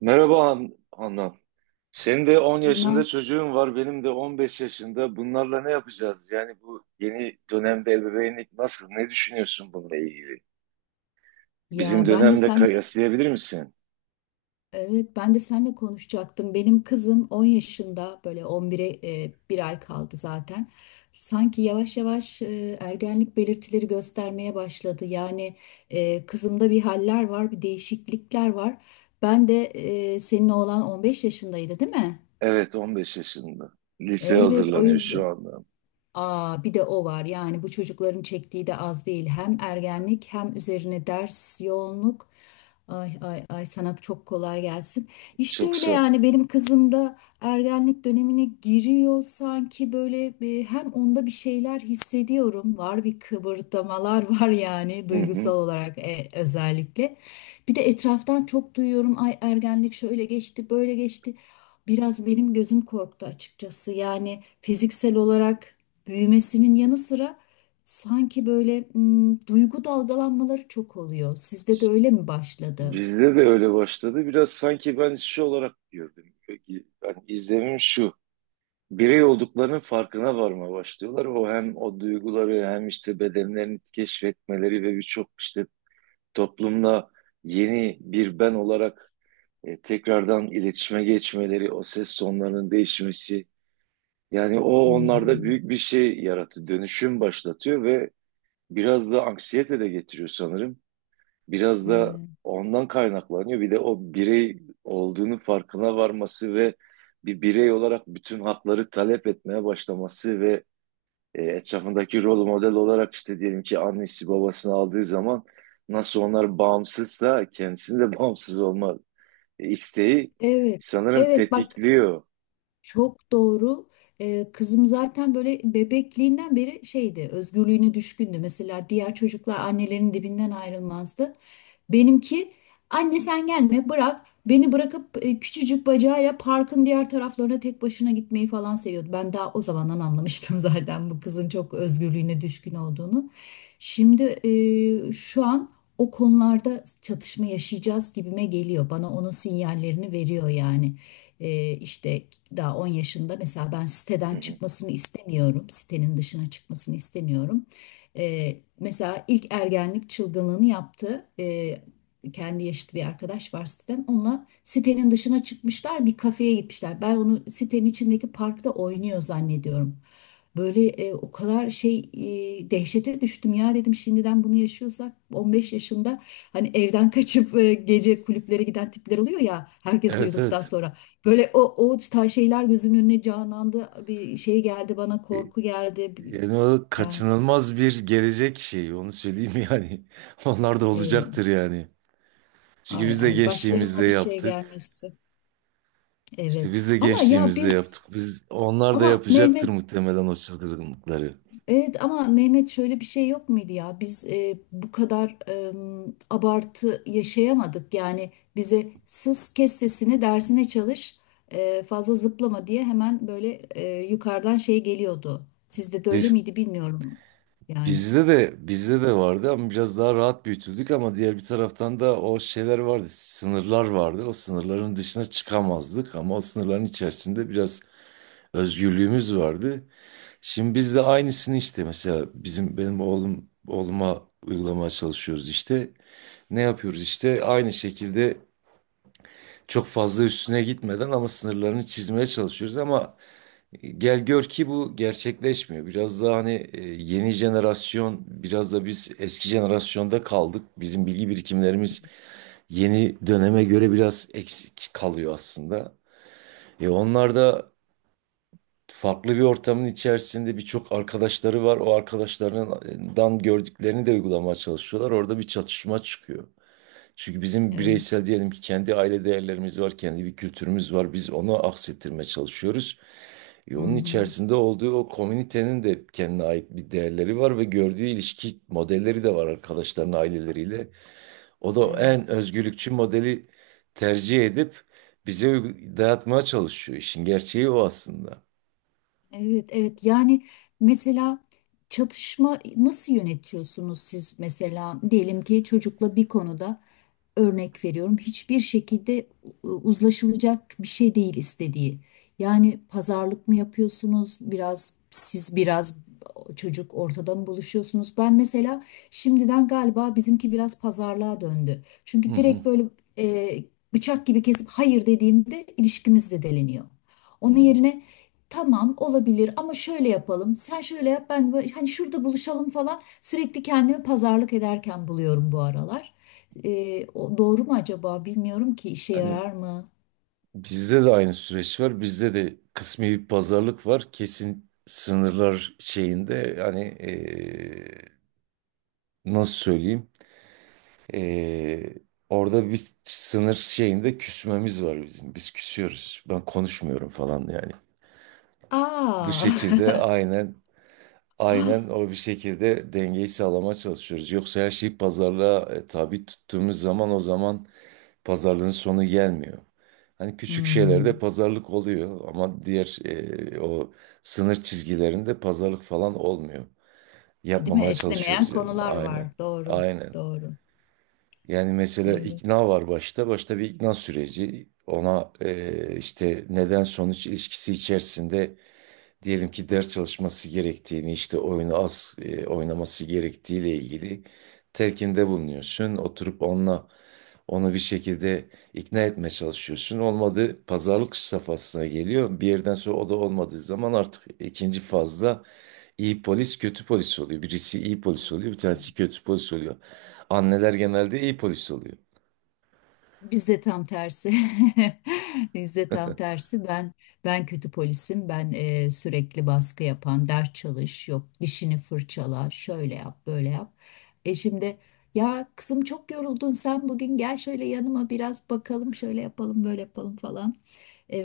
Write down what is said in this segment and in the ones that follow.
Merhaba Anna. Senin de 10 yaşında Ne? çocuğun var, benim de 15 yaşında. Bunlarla ne yapacağız? Yani bu yeni dönemde ebeveynlik nasıl? Ne düşünüyorsun bununla ilgili? Ya Bizim ben de dönemde senle kıyaslayabilir misin? Evet, ben de senle konuşacaktım. Benim kızım 10 yaşında, böyle 11'e bir ay kaldı zaten. Sanki yavaş yavaş ergenlik belirtileri göstermeye başladı. Yani, kızımda bir haller var, bir değişiklikler var. Ben de Senin oğlan 15 yaşındaydı, değil mi? Evet, 15 yaşında. Lise Evet. o hazırlanıyor şu yüzden anda. Aa, bir de o var. Yani bu çocukların çektiği de az değil. Hem ergenlik hem üzerine ders yoğunluk. Ay ay ay, sana çok kolay gelsin. İşte Çok öyle sağ ol. yani, benim kızım da ergenlik dönemine giriyor sanki. Böyle bir, hem onda bir şeyler hissediyorum. Var bir kıvırtmalar var, yani Hı hı. duygusal olarak, özellikle. Bir de etraftan çok duyuyorum. Ay, ergenlik şöyle geçti, böyle geçti. Biraz benim gözüm korktu açıkçası. Yani fiziksel olarak büyümesinin yanı sıra sanki böyle, duygu dalgalanmaları çok oluyor. Sizde de öyle mi başladı? Bizde de öyle başladı. Biraz sanki ben şu olarak gördüm. Peki, yani izlemim şu. Birey olduklarının farkına varmaya başlıyorlar. O hem o duyguları hem işte bedenlerini keşfetmeleri ve birçok işte toplumla yeni bir ben olarak tekrardan iletişime geçmeleri, o ses tonlarının değişmesi, yani o onlarda Hmm. büyük bir şey yaratıyor, dönüşüm başlatıyor ve biraz da anksiyete de getiriyor sanırım. Biraz da Evet. ondan kaynaklanıyor. Bir de o birey olduğunu farkına varması ve bir birey olarak bütün hakları talep etmeye başlaması ve etrafındaki rol model olarak işte diyelim ki annesi babasını aldığı zaman nasıl onlar bağımsızsa kendisinin de bağımsız olma isteği Evet. sanırım Evet bak, tetikliyor. çok doğru. Kızım zaten böyle bebekliğinden beri şeydi, özgürlüğüne düşkündü. Mesela diğer çocuklar annelerinin dibinden ayrılmazdı. Benimki, anne sen gelme bırak beni, bırakıp küçücük bacağıyla parkın diğer taraflarına tek başına gitmeyi falan seviyordu. Ben daha o zamandan anlamıştım zaten bu kızın çok özgürlüğüne düşkün olduğunu. Şimdi şu an o konularda çatışma yaşayacağız gibime geliyor. Bana onun sinyallerini veriyor yani. İşte daha 10 yaşında mesela, ben Hı siteden hı. çıkmasını istemiyorum. Sitenin dışına çıkmasını istemiyorum. Mesela ilk ergenlik çılgınlığını yaptı. Kendi yaşıt bir arkadaş var siteden. Onunla sitenin dışına çıkmışlar, bir kafeye gitmişler. Ben onu sitenin içindeki parkta oynuyor zannediyorum. Böyle o kadar şey, dehşete düştüm ya, dedim, şimdiden bunu yaşıyorsak 15 yaşında hani evden kaçıp gece kulüplere giden tipler oluyor ya, herkes Evet, uyuduktan evet. sonra. Böyle o tarz şeyler gözümün önüne canlandı, bir şey geldi bana, E, korku geldi. Yani o Yani, kaçınılmaz bir gelecek şeyi, onu söyleyeyim yani. Onlar da e, olacaktır yani. Çünkü ay biz de ay, gençliğimizde başlarına bir şey yaptık. gelmesi. İşte Evet. biz de Ama ya gençliğimizde biz yaptık. Biz onlar da ama yapacaktır Mehmet muhtemelen o çılgınlıkları. evet ama Mehmet şöyle bir şey yok muydu ya? Biz bu kadar abartı yaşayamadık. Yani bize sus, kes sesini, dersine çalış, fazla zıplama diye hemen böyle yukarıdan şey geliyordu. Sizde de öyle miydi bilmiyorum. Yani Bizde de vardı ama biraz daha rahat büyütüldük, ama diğer bir taraftan da o şeyler vardı, sınırlar vardı. O sınırların dışına çıkamazdık ama o sınırların içerisinde biraz özgürlüğümüz vardı. Şimdi biz de aynısını işte mesela benim oğluma uygulamaya çalışıyoruz işte. Ne yapıyoruz işte aynı şekilde çok fazla üstüne gitmeden ama sınırlarını çizmeye çalışıyoruz, ama gel gör ki bu gerçekleşmiyor. Biraz daha hani yeni jenerasyon, biraz da biz eski jenerasyonda kaldık. Bizim bilgi birikimlerimiz yeni döneme göre biraz eksik kalıyor aslında. Onlar da farklı bir ortamın içerisinde, birçok arkadaşları var. O arkadaşlarından gördüklerini de uygulamaya çalışıyorlar. Orada bir çatışma çıkıyor. Çünkü bizim evet. bireysel diyelim ki kendi aile değerlerimiz var, kendi bir kültürümüz var. Biz onu aksettirmeye çalışıyoruz. Hı Onun hı. içerisinde olduğu o komünitenin de kendine ait bir değerleri var ve gördüğü ilişki modelleri de var arkadaşlarının aileleriyle. O da en Evet. özgürlükçü modeli tercih edip bize dayatmaya çalışıyor. İşin gerçeği o aslında. Evet, evet. Yani mesela çatışma nasıl yönetiyorsunuz siz? Mesela diyelim ki çocukla bir konuda, örnek veriyorum, hiçbir şekilde uzlaşılacak bir şey değil istediği. Yani pazarlık mı yapıyorsunuz? Biraz siz, biraz çocuk ortada mı buluşuyorsunuz? Ben mesela şimdiden galiba bizimki biraz pazarlığa döndü. Hı Çünkü hı. direkt böyle e, bıçak gibi kesip hayır dediğimde ilişkimiz deleniyor. Onun Hı. yerine tamam olabilir ama şöyle yapalım. Sen şöyle yap, ben böyle, hani şurada buluşalım falan, sürekli kendimi pazarlık ederken buluyorum bu aralar. O doğru mu acaba? Bilmiyorum ki işe Hani yarar mı? bizde de aynı süreç var. Bizde de kısmi bir pazarlık var. Kesin sınırlar şeyinde yani nasıl söyleyeyim? Ee, Orada bir sınır şeyinde küsmemiz var bizim. Biz küsüyoruz. Ben konuşmuyorum falan yani. Bu Aa. şekilde aynen, aynen, o bir şekilde dengeyi sağlamaya çalışıyoruz. Yoksa her şeyi pazarlığa tabi tuttuğumuz zaman o zaman pazarlığın sonu gelmiyor. Hani küçük şeylerde Hmm. pazarlık oluyor ama diğer o sınır çizgilerinde pazarlık falan olmuyor. Değil mi? Yapmamaya Esnemeyen çalışıyoruz yani. konular Aynen. var. Doğru. Aynen. Doğru. Yani mesela Evet. ikna var başta. Başta bir ikna süreci. Ona işte neden sonuç ilişkisi içerisinde diyelim ki ders çalışması gerektiğini, işte oyunu az oynaması gerektiğiyle ilgili telkinde bulunuyorsun. Oturup onunla onu bir şekilde ikna etmeye çalışıyorsun. Olmadı, pazarlık safhasına geliyor. Bir yerden sonra o da olmadığı zaman artık ikinci fazda iyi polis kötü polis oluyor. Birisi iyi polis oluyor, bir Hmm. tanesi kötü polis oluyor. Anneler genelde iyi polis oluyor. Bizde tam tersi. Bizde tam tersi. Ben kötü polisim. Ben sürekli baskı yapan, ders çalış, yok dişini fırçala, şöyle yap, böyle yap. Şimdi, ya kızım çok yoruldun sen bugün, gel şöyle yanıma biraz, bakalım şöyle yapalım, böyle yapalım falan.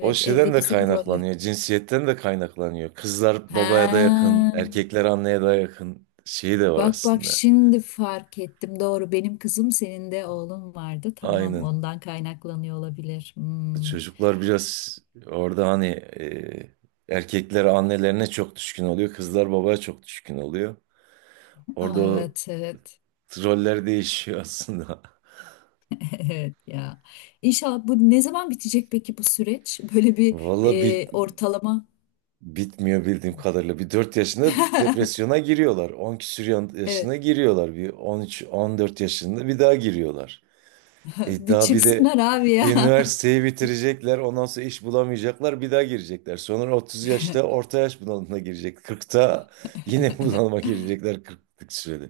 O şeyden evde de bizim roller. kaynaklanıyor, cinsiyetten de kaynaklanıyor. Kızlar babaya da yakın, Ha, erkekler anneye daha yakın şeyi de var bak bak, aslında. şimdi fark ettim. Doğru, benim kızım, senin de oğlum vardı. Tamam, Aynen. ondan kaynaklanıyor olabilir. Hmm. Çocuklar biraz orada hani erkekler annelerine çok düşkün oluyor, kızlar babaya çok düşkün oluyor. Orada o Evet evet. roller değişiyor aslında. Evet ya. İnşallah bu ne zaman bitecek peki bu süreç? Böyle bir Valla ortalama. bitmiyor bildiğim kadarıyla. Bir 4 yaşında depresyona giriyorlar. 10 küsur Evet, yaşına giriyorlar. Bir 13-14 yaşında bir daha giriyorlar. Bir Daha bir de çıksınlar abi ya. üniversiteyi bitirecekler. Ondan sonra iş bulamayacaklar. Bir daha girecekler. Sonra 30 yaşta orta yaş bunalımına girecek. 40'ta yine bunalıma girecekler 40'lık sürede.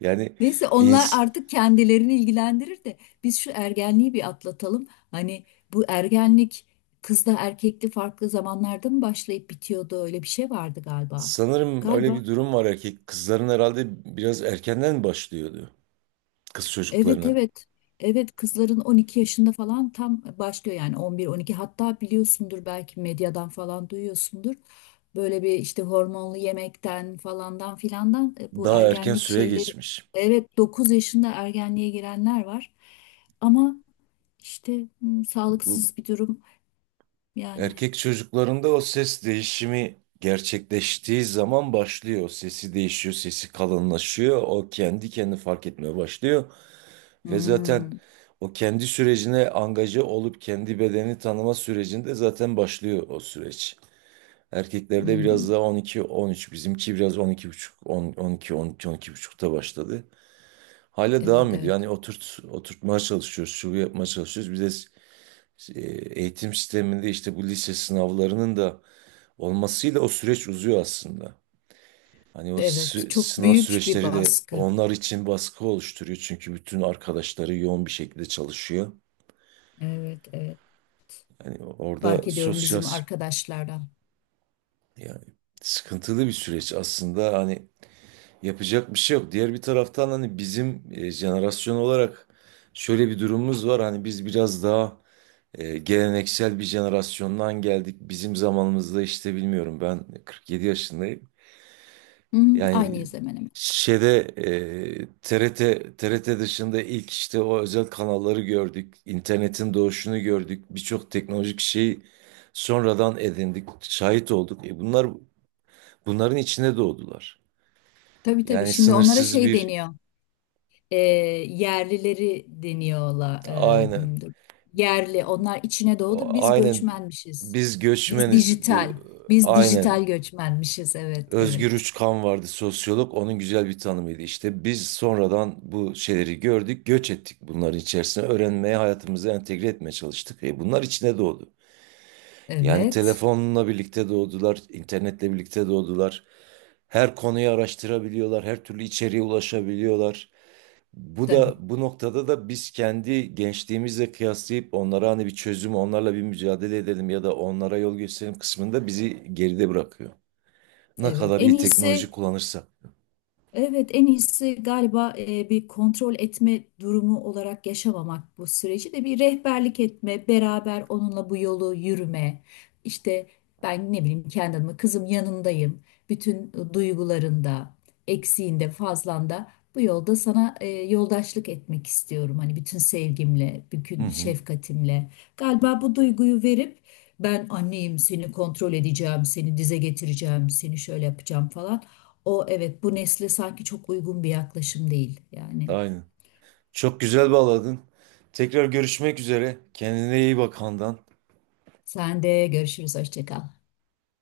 Yani Neyse, onlar ins artık kendilerini ilgilendirir de biz şu ergenliği bir atlatalım. Hani bu ergenlik kızda erkekli farklı zamanlarda mı başlayıp bitiyordu? Öyle bir şey vardı galiba. sanırım öyle Galiba. bir durum var erkek. Kızların herhalde biraz erkenden başlıyordu. Kız Evet çocuklarının. evet. Evet, kızların 12 yaşında falan tam başlıyor yani, 11-12, hatta biliyorsundur, belki medyadan falan duyuyorsundur. Böyle bir işte hormonlu yemekten falandan filandan bu Daha erken ergenlik süre şeyleri, geçmiş. evet, 9 yaşında ergenliğe girenler var. Ama işte Bu sağlıksız bir durum yani. Erkek çocuklarında o ses değişimi gerçekleştiği zaman başlıyor. Sesi değişiyor, sesi kalınlaşıyor. O kendi kendini fark etmeye başlıyor. Ve zaten Hmm, o kendi sürecine angaje olup kendi bedeni tanıma sürecinde zaten başlıyor o süreç. hı Erkeklerde hı. biraz daha 12-13, bizimki biraz 12,5, 10, 12, 12, on iki 12,5'te başladı. Hala Evet devam ediyor. evet. Yani oturtmaya çalışıyoruz, şu yapmaya çalışıyoruz. Bir de e, eğitim sisteminde işte bu lise sınavlarının da olmasıyla o süreç uzuyor aslında. Hani o Evet, çok sınav büyük bir süreçleri de baskı. onlar için baskı oluşturuyor. Çünkü bütün arkadaşları yoğun bir şekilde çalışıyor. Evet evet. Hani Fark orada ediyorum sosyal, bizim arkadaşlardan. yani sıkıntılı bir süreç aslında. Hani yapacak bir şey yok. Diğer bir taraftan hani bizim jenerasyon olarak şöyle bir durumumuz var. Hani biz biraz daha geleneksel bir jenerasyondan geldik. Bizim zamanımızda işte bilmiyorum, ben 47 yaşındayım. Hı hı, Yani aynıyız hemen hemen. şeyde TRT dışında ilk işte o özel kanalları gördük. İnternetin doğuşunu gördük. Birçok teknolojik şeyi sonradan edindik, şahit olduk. Bunların içine doğdular. Tabii tabii. Yani Şimdi onlara sınırsız şey bir. deniyor. E, Yerlileri deniyorlar. Aynen. Yerli. Onlar içine doğdu. Biz Aynen göçmenmişiz. biz Biz göçmeniz bu. dijital. Biz Aynen. dijital göçmenmişiz. Evet, evet, Özgür Uçkan vardı, sosyolog. Onun güzel bir tanımıydı. İşte biz sonradan bu şeyleri gördük, göç ettik bunların içerisine. Öğrenmeye, hayatımıza entegre etmeye çalıştık. Bunlar içine doğdu. Yani evet. telefonla birlikte doğdular, internetle birlikte doğdular. Her konuyu araştırabiliyorlar, her türlü içeriğe ulaşabiliyorlar. Bu Tabii. da bu noktada da biz kendi gençliğimizle kıyaslayıp onlara hani bir çözüm, onlarla bir mücadele edelim ya da onlara yol gösterelim kısmında bizi geride bırakıyor. Ne Evet. kadar En iyi teknoloji iyisi. kullanırsa. Evet, en iyisi galiba bir kontrol etme durumu olarak yaşamamak bu süreci de, bir rehberlik etme, beraber onunla bu yolu yürüme. İşte ben ne bileyim, kendi adıma, kızım yanındayım. Bütün duygularında, eksiğinde, fazlanda, bu yolda sana yoldaşlık etmek istiyorum. Hani bütün sevgimle, Hı bütün hı. şefkatimle. Galiba bu duyguyu verip, ben anneyim, seni kontrol edeceğim, seni dize getireceğim, seni şöyle yapacağım falan, o evet, bu nesle sanki çok uygun bir yaklaşım değil. Yani Aynen. Çok güzel bağladın. Tekrar görüşmek üzere. Kendine iyi bak, Handan. sen de görüşürüz, hoşça kal.